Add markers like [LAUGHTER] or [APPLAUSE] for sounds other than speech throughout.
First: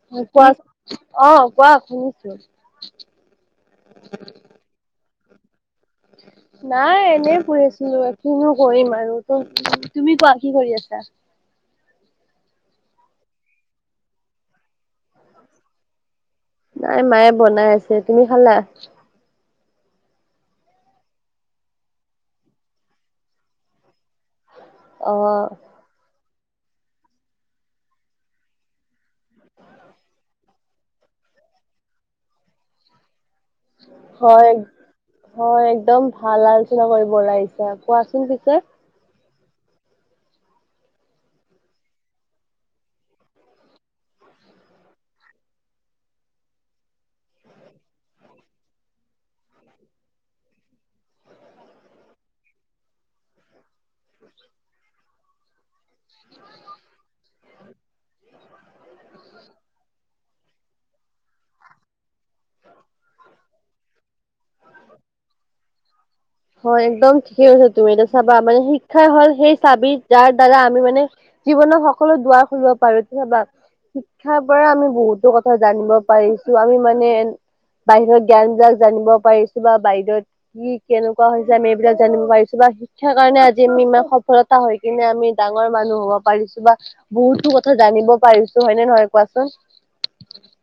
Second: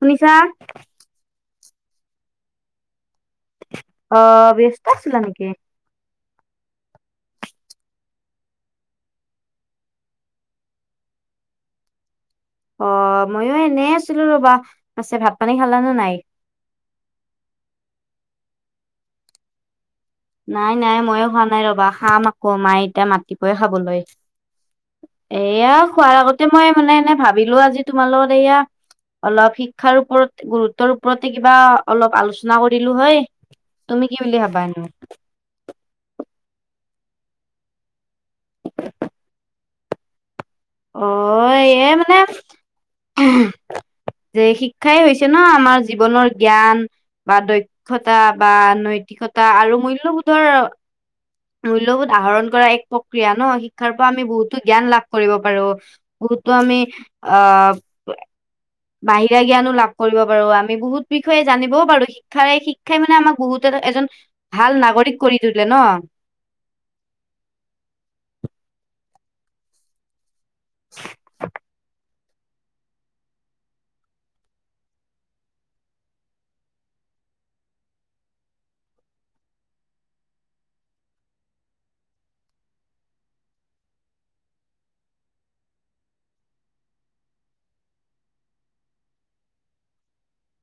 শুনিছা? কোৱা অ কোৱা শুনিছো আহ ব্যস্ত আছিলা নেকি নাই এনেই শুই আছিলো কিনো কৰিম আৰু তুমি কোৱা কি কৰি আছা [INAUDIBLE] অ ময়ো এনে আছিলো ৰবা পাছে ভাত পানী খালানে নাই নাই মায়ে বনাই আছে তুমি খালা নাই নাই ময়ো হোৱা নাই ৰবা খাম আকৌ মায়ে এতিয়া মাতিপয়ে খাবলৈ অ এয়া খোৱাৰ আগতে মই মানে এনে ভাবিলো আজি তোমাৰ লগত এয়া অলপ শিক্ষাৰ ওপৰত গুৰুত্বৰ ওপৰতে কিবা অলপ আলোচনা কৰিলো হয় তুমি কি বুলি হয় ভাবা এনেই হয় একদম ভাল আলোচনা কৰিব ওলাইছে কোৱাচোন পিছে অ এ মানে যে শিক্ষাই হৈছে ন আমাৰ জীৱনৰ জ্ঞান বা দক্ষতা বা নৈতিক অতা আৰু মূল্যবোধৰ মূল্যবোধ আহৰণ কৰা এক প্ৰক্ৰিয়া ন শিক্ষাৰ পৰা আমি বহুতো জ্ঞান লাভ কৰিব পাৰো বতো আমি আ বাহিৰা জ্ঞানো লাভ কৰিব পাৰো আমি বহুত বিষয়ে জানিবও পাৰো শিক্ষাৰে শিক্ষাই মানে আমাক বহুতে এজন ভাল নাগৰিক কৰি তোলে ন হয় একদম ঠিকেই কছ তুমি এতিয়া চাবা মানে শিক্ষা হল সেই চাবি যাৰ দ্বাৰা আমি মানে জীৱনৰ সকলো দুৱাৰ খুলিব পাৰো নাবা শিক্ষাৰ পৰা আমি বহুতো কথা জানিব পাৰিছো আমি মানে বাহিৰত জ্ঞানবিলাক জানিব পাৰিছো বা বাহিৰত কি কেনে কোৱা হৈছে আমি এইবিলাক জানিব পাৰিছো বা শিক্ষাৰ কাৰণে আজি আমি ইমান সফলতা হৈ কিনে আমি ডাঙৰ মানুহ হওক পাৰিছো বা বহুতো কথা জানিব পাৰিছো হয়নে নহয় কোৱাচোন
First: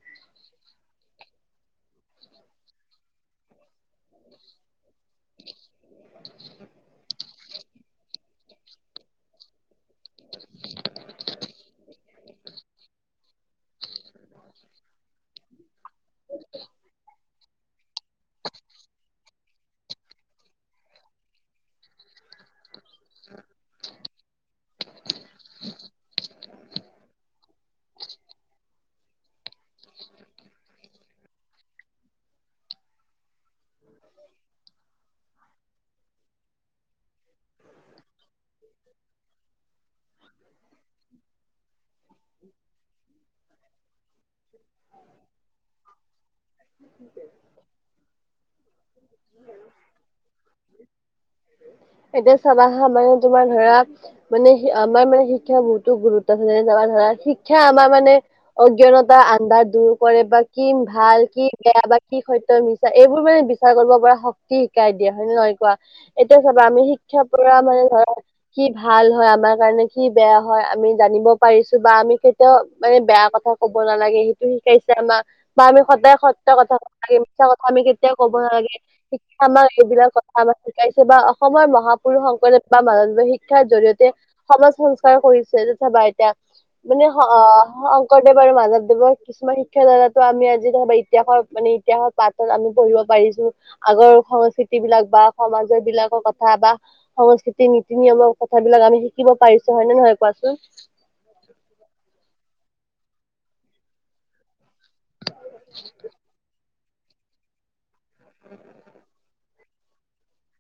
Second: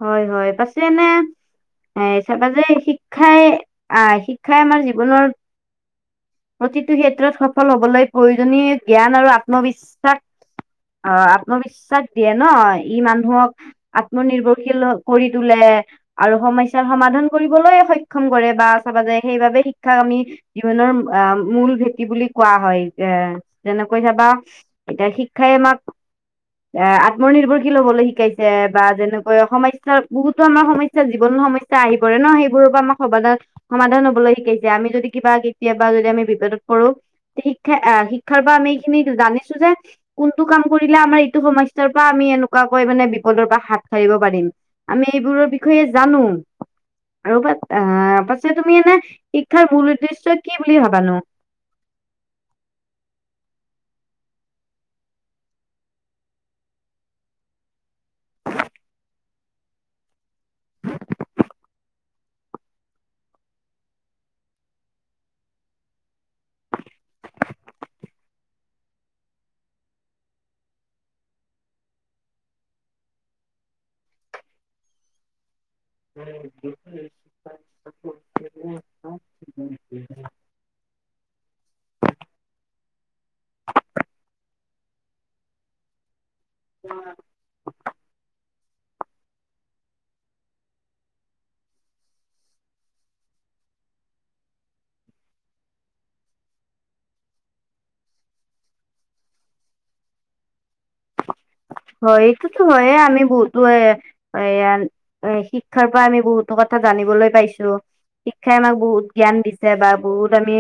হয় হয় পাছে এনে এ চাবা যে শিক্ষাই আহ শিক্ষাই আমাৰ জীৱনৰ প্ৰতিটো ক্ষেত্ৰত সফল হবলৈ প্ৰয়োজনীয় জ্ঞান আৰু আত্মবিশ্বাস অ আত্মবিশ্বাস দিয়ে ন ই মানুহক আত্মনিৰ্ভৰ কৰি তোলে আৰু সমস্যাৰ সমাধান কৰিবলৈ সক্ষম কৰে বা চাবা যে সেইবাবে শিক্ষাক আমি জীৱনৰ অ মূল ভেটি বুলি কোৱা হয় এ যেনেকৈ চাবা এতিয়া শিক্ষাই আমাক এ আত্মনিৰ্ভৰশীল হবলৈ শিকাইছে বা যেনেক হয় সমস্যা বহুতো আমাৰ সমস্যা জীৱনৰ সমস্যা আহি পৰে ন সেইবোৰৰ পৰা আমাৰ সমা সমাধান হ'ব শিকাইছে আমি যদি কিবা কেতিয়াবা যদি আমি বিপদত পৰো শিক্ষা শিক্ষাৰ পৰা আমি এইখিনি জানিছো যে কোনটো কাম কৰিলে আমাৰ এইটো সমস্যাৰ পৰা আমি এনেকোৱাকৈ মানে বিপদৰ পৰা হাত পাৰিম আমি এইবোৰৰ বিষয়ে জানো আৰু প আহ পাছে তুমি এনে শিক্ষাৰ মূল উদ্দেশ্য কি বুলি ভবানো [INAUDIBLE] এতিয়া চাবা হা মানে তোমাৰ ধৰা মানে আমাৰ মানে শিক্ষা বহুতো গুৰুত্ব ধ শিক্ষা আমাৰ মানে অজ্ঞানত আন্ধাৰ দূৰ কৰে বা কি ভাল কি বেয়া বা কি সত্য মিছা এইবোৰ মানে বিচাৰ কৰিব পাৰে শক্তি শিকাই দিয়া হয় ন নহয় কোৱা এতিয়া চাব আমি শিক্ষাৰ পৰা মানে ধৰা কি ভাল হয় আমাৰ কাৰণে কি বেয়া হয় আমি জানিব পাৰিছো বা আমি কেতিয়াও মানে বেয়া কথা কব নালাগে সেইটো শিকাইছে আমাক বা আমি সদায় সত্য কথা লাগে মিছা আমি কেতিয়াও ক'ব নালাগে আমাৰ এইবিলাক কথা আমাক শিকাইছে বা অসমৰ মহাপুৰুষ শংকৰদেৱ বা মানৱৱীয় শিক্ষাৰ জৰিয়তে সমাজ সংস্কাৰ কৰিছে তথাবা এতিয়া মানে অ শংকৰদেৱ মাধৱ দেৱৰ কিছুমান শিক্ষা দাৰাতো আমি আজি ইতিহাস মানে ইতিহাসৰ পাতত আমি পঢ়িব পাৰিছো আগৰ সংস্কৃতি বিলাক বা সমাজৰ বিলাকৰ কথা বা সংস্কৃতিৰ নীতি নিয়মৰ কথাবিলাক আমি শিকিব পাৰিছো হয়নে নহয় কোৱাচোন [INAUDIBLE] হয় এইটোতো হয়ে আমি বহুতো এ এয় এ শিক্ষাৰ পৰা আমি বহুতো কথা ক জানিবলৈ পাইছো শিক্ষাই আমাক বহুত জ্ঞান দিছে বা বহুত আমি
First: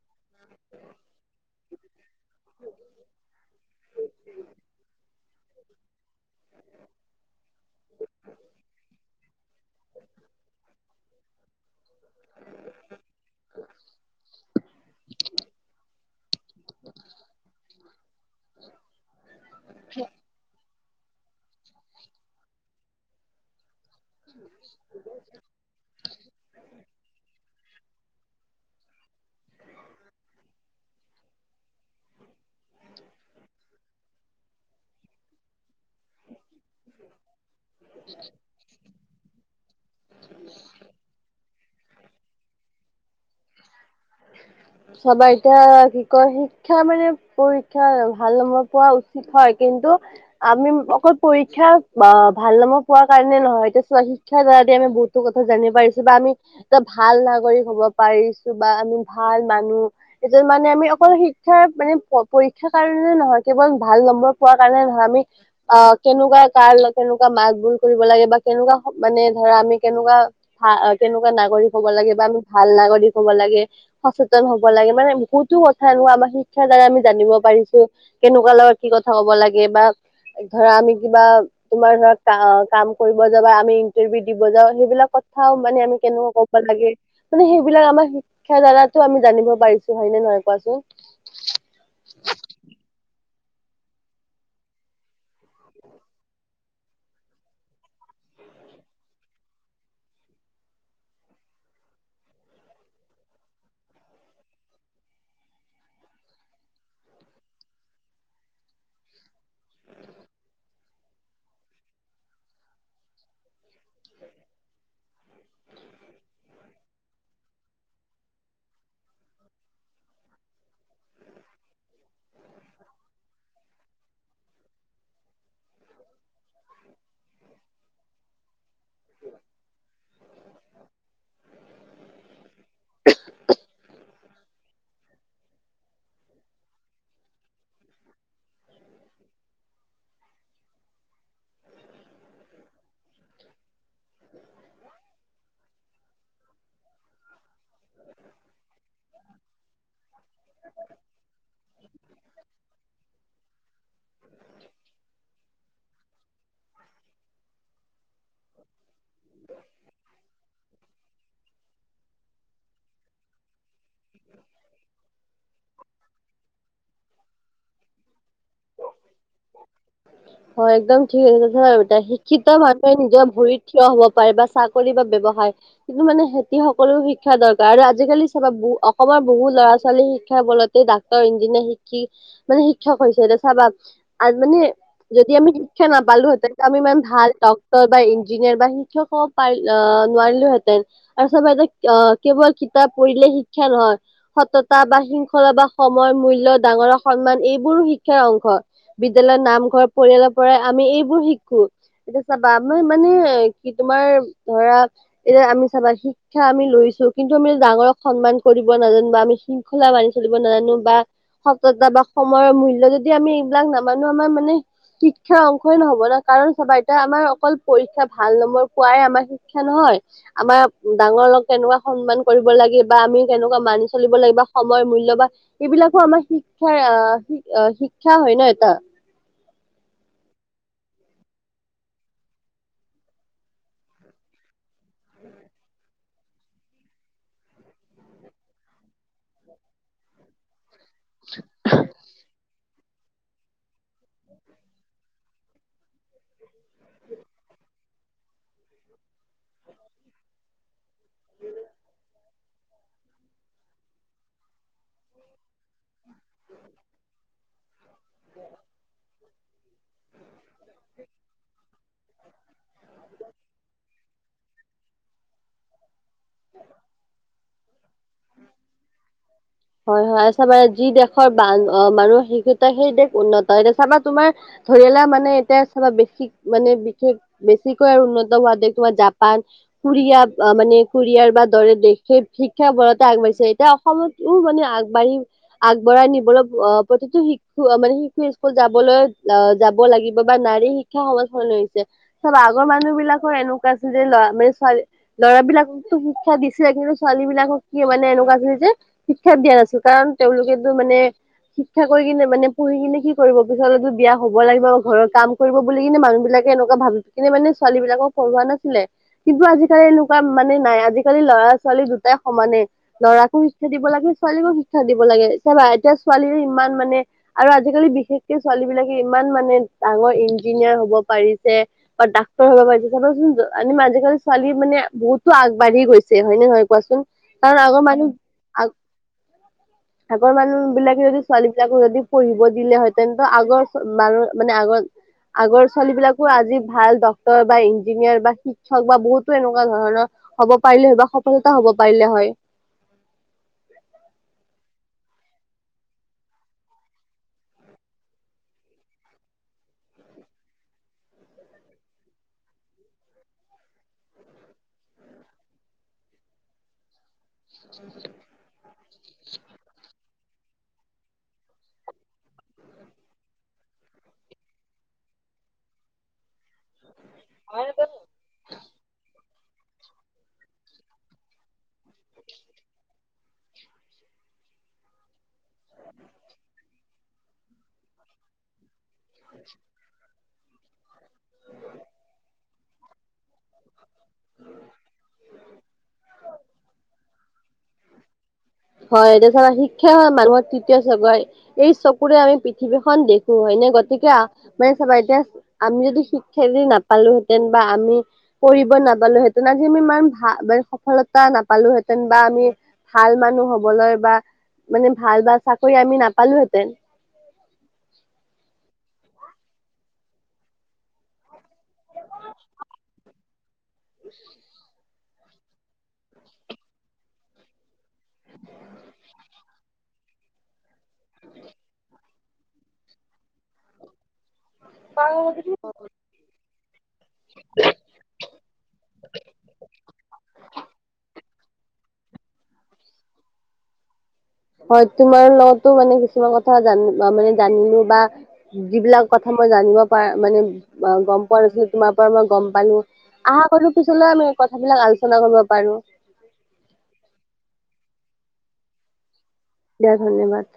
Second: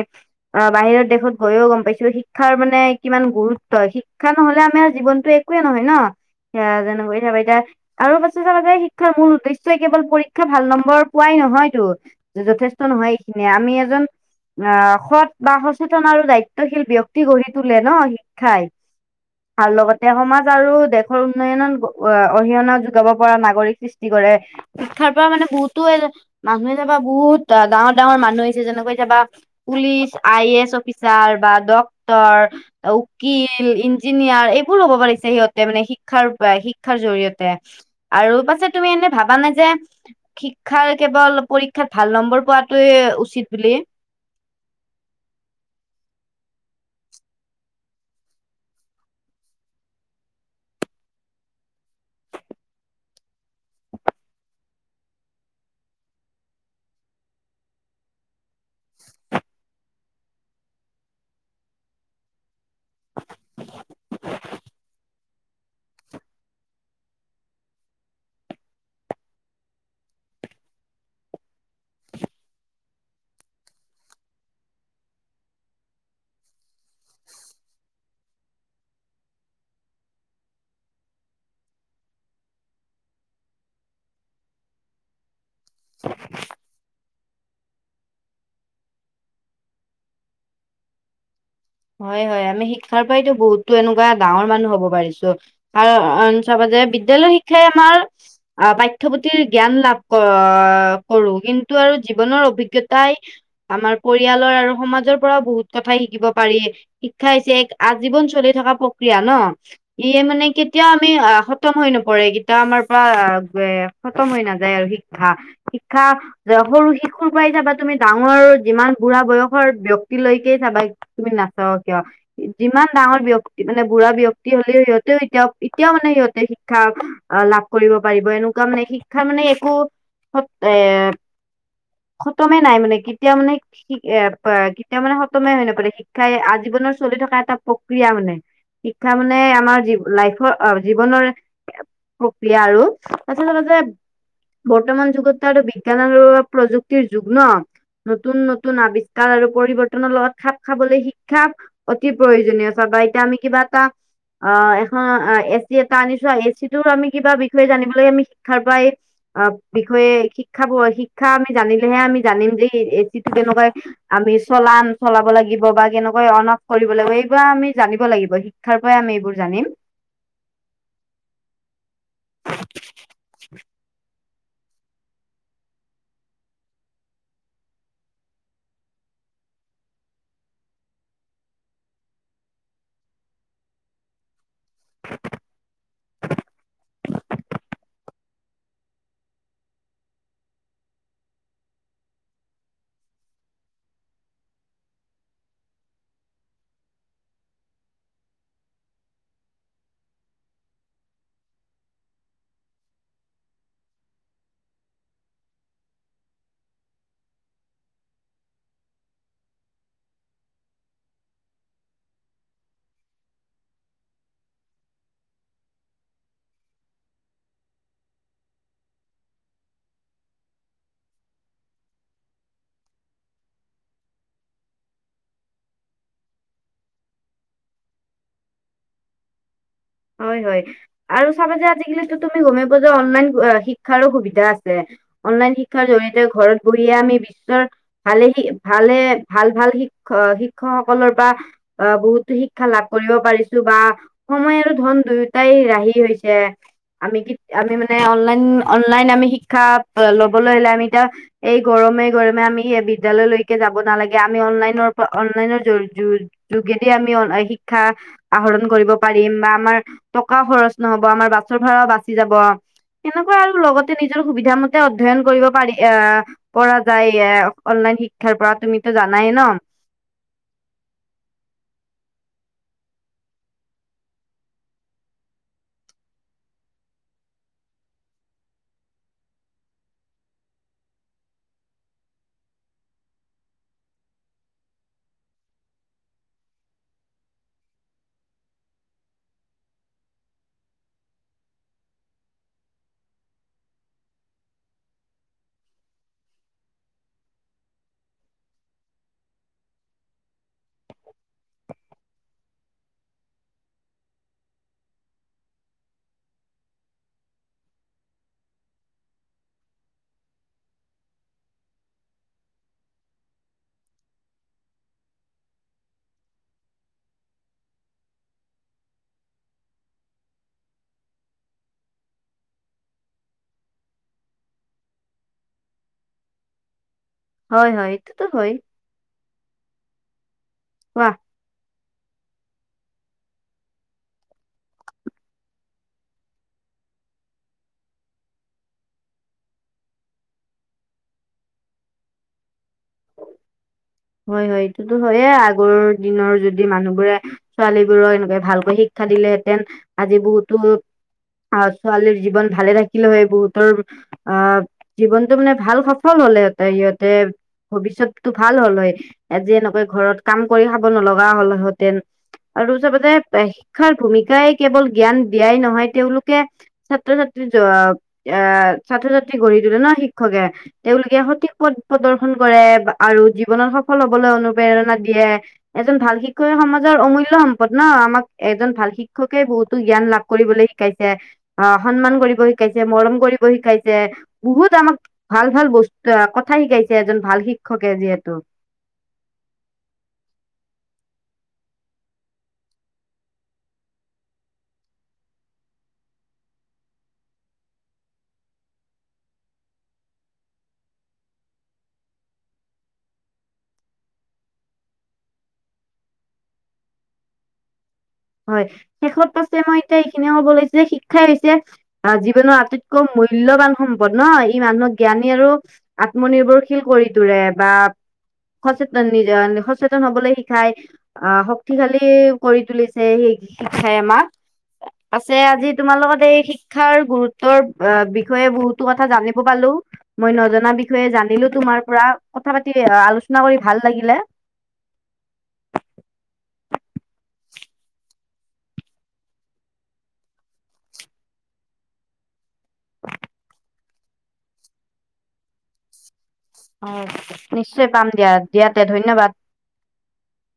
অ বাহিৰৰ দেশত গৈয়ো গম পাইছিলো শিক্ষ শিক্ষাৰ মানে কিমান গুৰুত্ব শিক্ষা নহ'লে আমাৰ জীৱনটো একোৱে নহয় ন! সেয়া যেনিবা [UNINTELLIGIBLE] এতিয়া আৰু পাছে যে শিক্ষাৰ মূল উদ্দেশ্যই কেৱল পৰীক্ষা ভাল নম্বৰ পোৱাই নহয়তো, যথেষ্ট নহয় এইখিনিয়ে। আমি এজন অঁ সৎ বা সচেতন আৰু দায়িত্বশীল ব্যক্তি গঢ়ি তোলে ন খায় আৰু লগতে সমাজ আৰু দেশৰ উন্নয়নত অৰিহণা যোগাব পৰা নাগৰিক সৃষ্টি কৰে। শিক্ষাৰ পৰা মানে বহুতো এ মানুহে বা বহুত ডাঙৰ ডাঙৰ মানুহ হৈছে। যেনেকৈ চাবা police, I A S officer বা ডক্টৰ উকিল, ইঞ্জি শিক্ষাৰপৰাই শিক্ষাৰ জৰিয়তে। আৰু পাছে তুমি এনে ভাবা নে যে শিক্ষাৰ কেৱল পৰীক্ষাত ভাল নম্বৰ পোৱাতোৱে উচিত বুলি। চবেতো এতিয়া কি কয় শিক্ষা মানে পৰীক্ষা ভাল নম্বৰ পোৱা উচিত হয়। কিন্তু কিন্তু আমি অকল পৰীক্ষা ভাল নাম্বৰ পোৱাৰ কাৰণে নহয়, এতিয়া চোৱা শিক্ষাৰ দ্বাৰা আমি বহুতো কথা জানি পাৰিছো বা আমি এটা ভাল নাগৰিক হ'ব পাৰিছো। বা আমি ভাল মানুহ এজন মানে আমি অকল শিক্ষাৰ মানে পৰী শিক্ষ কাৰণে নহয় কেৱল ভাল নম্বৰ পোৱাৰ কাৰণে নহয় আমি অ কেনেকুৱা কাৰ কেনেকুৱা মাত-বোল কৰিব লাগে বা কেনেকুৱা মানে ধৰা আমি কেনেকুৱা ভা কেনেকুৱা নাগৰিক হ'ব লাগে বা আমি ভাল নাগৰিক হ'ব লাগে, সচেতন হ'ব লাগে মানে বহুতো কথা এনেকুৱা আমাৰ শিক্ষাৰ দ্বাৰা আমি জানিব পাৰিছো কেনেকুৱা লগত আমি কি কথা হ'ব লাগে বা ধৰা আমি কিবা তোমাৰ ধৰা কাম কৰিব যাবা, আমি ইন্টাৰভিউ দিব যাওঁ সেইবিলাক কথাও মানে আমি কেনেকুৱা ক'ব লাগে মানে সেইবিলাক আমাৰ শিক্ষাৰদ্বাৰা আমি জানিব পাৰিছো হয় নে নহয় কোৱাচোন? হয় হয় আমি শিক্ষাৰ পৰাইতো বহুতো এনেকুৱা ডাঙৰ মানুহ হ'ব পাৰিছো। কাৰণ ওচৰ-পাজৰে বিদ্যালয় শিক্ষাই আমাৰ আহ পাঠ্যপুথিৰ জ্ঞান লাভ কৰো, কিন্তু আৰু জীৱনৰ অভিজ্ঞতাই আমাৰ পৰিয়ালৰ আৰু সমাজৰ পৰাও বহুত কথাই শিকিব পাৰি। শিক্ষা হৈছে এক আজীৱন চলি থকা প্ৰক্ৰিয়া ন। ই মানে কেতিয়াও আমি খতম হৈ নপৰে। কেতিয়াও আমাৰ পৰা খতম হৈ নাযায় আৰু শিক্ষা শিক্ষা যে সৰু শিশুৰ পাই যাবা তুমি ডাঙৰ যিমান বুঢ়া বয়সৰ ব্যক্তিলৈকে চাবা তুমি নাচাও কিয়, যিমান ডাঙৰ ব্যক্তি মানে বুঢ়া ব্যক্তি হ'লেও সিহঁতে এতিয়াও এতিয়াও মানে সিহঁতে শিক্ষা লাভ কৰিব পাৰিব এনেকুৱা মানে শিক্ষাৰ মানে একো সত এ খতমে নাই মানে কেতিয়া মানে এ অ কেতিয়াও মানে খতমে হৈ নপৰে। শিক্ষাই আ জীৱনৰ চলি থকা এটা প্ৰক্ৰিয়া মানে। শিক্ষা মানে আমাৰ লাইফৰ জীৱনৰ প্ৰক্ৰিয়া আৰু [UNINTELLIGIBLE] বৰ্তমান যুগতটো আৰু বি [UNINTELLIGIBLE] প্ৰযুক্তিৰ যুগ ন। নতুন-নতুন আৱিষ্কাৰ আৰু পৰিৱৰ্তনৰ লগত খাপ খাবলৈ শিক্ষা অতি প্ৰয়োজনীয়। চাবা এতিয়া আমি কিবা এটা অ এখন এচতি এটা আনিছ [UNINTELLIGIBLE] যিটো আমি কিবা বিষয়ে জানিব লাগে, আমি শিক্ষাৰ পৰাই অ বিষয়ে শিক্ষা শিক্ষা আমি জানিলেহে আমি জানিম যে এচিটো কেনেকৈ আমি চলাম, চলাব লাগিব। বা কেনেকৈ অন-অফ কৰিব লাগিব। এইবাৰ আমি জানিব লাগিব। শিক্ষাৰ পৰাই আমি এইবোৰ জানিম হয়, একদম ঠিক [UNINTELLIGIBLE] শিক্ষিত মানুহে নিজৰ ভৰিত থিয় হব পাৰে চাকৰি বা ব্যৱসায়ৰ, কিন্তু মানে সিহতি সকলো শিক্ষা দৰকাৰ আৰু আজিকালি চাবা ব অসমৰ [UNINTELLIGIBLE] বহু ল'ৰা ছোৱালী শিক্ষা বলতে ডাক্তৰ, ইঞ্জিনিয়াৰ, শিক্ষি মানে শিক্ষক হৈছে। এ চাবা আৰু মানে যদি আমি শিক্ষা নাপালোহেঁতেন আমি ইমান ভাল ডক্টৰ বা ইঞ্জিনিয়াৰ বা শিক্ষক পাৰ নোৱাৰিলোহেঁতেন আৰু চাবা এ অ কেৱল কিতাপ পঢ়িলে শিক্ষা নহয়। সততা বা শৃংখলা বা সময়ৰ মূল্য, ডাঙৰৰ সন্মান এইবোৰো শিক্ষাৰ অংশ। বিদ্যালয়, নামঘৰ, পৰিয়ালৰ পৰাই আমি এইবোৰ শিকো। এতিয়া চাবা। আমাৰ মানে কি তোমাৰ ধৰা এতিয়া আমি চাবা শিক্ষা আমি লৈ কিন্তু আমি ডাঙৰক সন্মান কৰিব নাজানো বা আমি শৃংখলা মানি চলিব নাজানো বা সততা বা সময়ৰ মূল্য যদি আমি এইবিলাক নামানো আমাৰ মানে শিক্ষাৰ অংশই নহব ন কাৰণ চাবা এতিয়া আমাৰ অকল পৰীক্ষা ভাল নম্বৰ পোৱাই আমাৰ শিক্ষা নহয়। আমাৰ ডাঙৰ লগ কেনেকুৱা সন্মান কৰিব লাগে বা আমি কেনেকুৱা মানি চলিব লাগিব বা সময় মূল্য বা এইবিলাকো আমাৰ শিক্ষাৰ আহ শি হয় ন এটা। হয় হয় আৰু চাবা যে আজিকালিতো তুমি গমেই পোৱা যা অনলাইন শিক্ষাৰো সুবিধা আছে। অনলাইন শিক্ষাৰ জৰিয়তে ঘৰত বহিয়ে আমি বিশ্বৰ ভালে ভালে ভাল ভাল শ শ শিক্ষকসকলৰ পৰা আহ বহুতো শিক্ষা লাভ কৰিব পাৰিছো বা সময় আৰু ধন দুয়োটাই ৰাহি হৈছে আমি কি আমি মান মানে অনলাইন অনলাইন আমি শিক্ষা লবলৈ হ'লে আমি এতিয়া এই গৰমে গৰমে আমি বিদ্যালয়লৈকে যাব নালাগে আমি অনলাইনৰ পৰা অনলাইনৰ জৰিয়ত যোগেদি আমি শিক্ষা আহৰণ কৰিব পাৰিম বা আমাৰ টকা খৰচ নহব আমাৰ বাছৰ ভ়াও বাচি যাব। সেনেকুৱা আৰু লগতে নিজৰ সুবিধা মতে অধ্যয়ন কৰিব পাৰি আহ পৰা যায় এ অঁ শিক্ষাৰ পৰা তুমিতো জানায়ে ন। হয় হয় আ চ মান যি দেশৰান মানুহ শেই। সেই দেশ উন্নত এতিয়া চাবা তোমাৰ ধৰি মানে এতিয়া চাবা বেক মানে বিশেষ বেছিকৈ আৰু উন্নত হোৱা দেেশ তোমাৰ জাপান কৰিয়া মানে কোৰিয়াৰ বা দৰে দেশে কি বৰতে আগবাঢ়ছে এতিয়া অসমত। উ মানে আগবাঢ়ি আগবঢ়াই নিবলৈ অঁ প্ৰতিটো শিকু মানে শিশু স্কুল যাবলৈ অঁ যাব লাগিব বা নাৰীৰ শিক্ষা সমাধান হৈছে চব আগৰ মানুহ বিলাকৰ এনেকুৱা আছিল যে মানে ছোৱাল ল'ৰাবলাককো শিক্ষা দিছিলে কিন্তু ছোৱালী বিলাকক কি মানে এনেকুৱা আছিলে যে। শিক্ষাত দিয়া নাছিল কাৰণ তেওঁলোকেতো মানে শিক্ষা কৰি কিনে মানে পঢ়ি কিনে কি কৰিব পিছততো বিয়া হ'ব লাগিব ঘৰৰ কাম কৰিব বুলি কিনে মানুহ বিলাক এনেকুৱা ভাবি কিনে মানেোৱালী বিলাকক পঢ়োৱা নাছিলে কিন্তু আজিকালি এনেকুৱা মানে নাই আজিকালি লৰা ল'ৰা ছোৱালী দুটাই সমানে ল'ৰা কো শিক্ষা দিব লাগে ছোৱালীকো শিক্ষা দিব লাগে চাবা এতিয়া ছোৱালীয়ে ইমান মানে আৰু আজিকালি বিশেষকে ছোৱালী বিলাক ইমান মানে ডাঙৰ ইঞ্জিনিয়াৰ হব পাৰিছে বা ডাক্তৰ হব পাৰিছে চাবচোন। মান আজিকালি ছোৱালী মানে বহুতো আগবাঢ়ি গৈছে হয় নে নহয় কোৱাচোন। কাৰণ হয় আগৰ হয় মানুহ এইটো হয়। আগ আগৰ মানুহ বিলাকে কোৱা যদি ছোৱালী বিলাকো যদি পঢ়িব দিলে হয় তেন্তে আগৰ মানুহ মানে আগৰ আগৰ ছোৱালী বিলাকো আজি ভাল ড্ক্তৰ বা ইঞ্জিনিয়াৰ বা শিক্ষক বা বহুতো এনেকুৱা ধৰণৰ হ'ব পাৰিলে হয় বা সফলতা হ'ব পাৰিলে হয়। উ হয় হয় এইটোতো হয়য়ে আগৰ দিনৰ যদি মানুহবোৰে ছোৱালী বোৰক এনেকে ভালকৈ শিক্ষা দিলেহেতেন আজি বহুতো আহ ছোৱালীৰ জীৱন ভালে থাকিলে হয় বহুতৰ অ জীৱনতটো মানে ভাল সফল হলতে ইহঁতে ভৱিষ্যতটো ভাল হ'ল হয়। আজি এনেকৈ ঘৰত কাম কৰি খাব নলগা হ'লহেঁতেন আৰু চবতে শিক্ষাৰ ভূমিকাই কেৱল জ্ঞান দিয়াই নহয় তেওঁলোকে ছাত্ৰ -ছাত্ৰী আহ ছাত্ৰ- ছাত্ৰী গঢ়ি তুলে নহ শিক্ষকে তেওঁলোকে সঠিক পথ প্ৰদৰ্শন কৰে আৰু জীৱনত সফল হবলৈ অনুপ্ৰেৰণা দিয়ে এজন ভাল শিক্ষয় সমাজৰ অমূল্য সম্পদ ন আমাক এজন ভাল শিক্ষকে বহুতো জ্ঞান লাভ কৰিবলৈ শ শিকাইছে অ সন্মান কৰিব শিকাইছে মৰম কৰিব শিকাইছে বহুত আমাক ভাল ভাল। বস কথা শিকাইছে এজন ভাল শিক্ষকে যিহেতু হয় তত শিক্ষা হয় মানুহৰ তৃতীয় চগৰে এই চকুৰে আমি পৃথিৱীখন দেখো হয় নে? গতিকে মানে চাবা এতিয়া আমি যদি শিক্ষা যদি নাপালোহেঁতেন বা আমি কৰিব। নাপালো হেতেন আজি আমি ই ভ মানে সফলতা নাপালোহেঁতেন বা আমি ভাল মানুহ বা মানে ভাল বা চাকৰি আমি নাপালোহেঁতেন হয় শেষত পাছে মই এতিয়া এইখিনিয়ে ক'ব লৈছে যে শিক্ষাই জীৱনৰ আটাইতকৈ মূল্যবান সম্পদ ন ই মানুহক জ্ঞানী আৰু আত্মনিৰ্ভৰশীল কৰি তোৰে বা সচেতন সচেতন হবলৈ শিকাই আহ শক্তিশালী কৰি তুলিছে সেই শিক্ষাই আমাক অঁ আছে আজি তোমাৰ লগত এই শিক্ষাৰ গুৰুত্বৰ বিষয়ে বহুতো কথা জানিব পালো মই নজনা বিষয়ে জানিলো তোমাৰ পৰা কথা পাতি আলোচনা কৰি ভাল লাগিলে হয় তোমাৰ লগতো মানে কিছুমান কথা জান মানে জানিলো বা যিবিলাক কথা মই জানিব প মানে গম পোৱা নাছিলো তোমাৰ পৰা মই গম পালো আশা কৰো পিছলৈ আমি কথাবিলাক আলোচনা কৰিব পাৰো অঁ নিশ্চয় পাম দিয়া দিয়াতে ধন্যবাদ দিয়া ধন্যবাদ।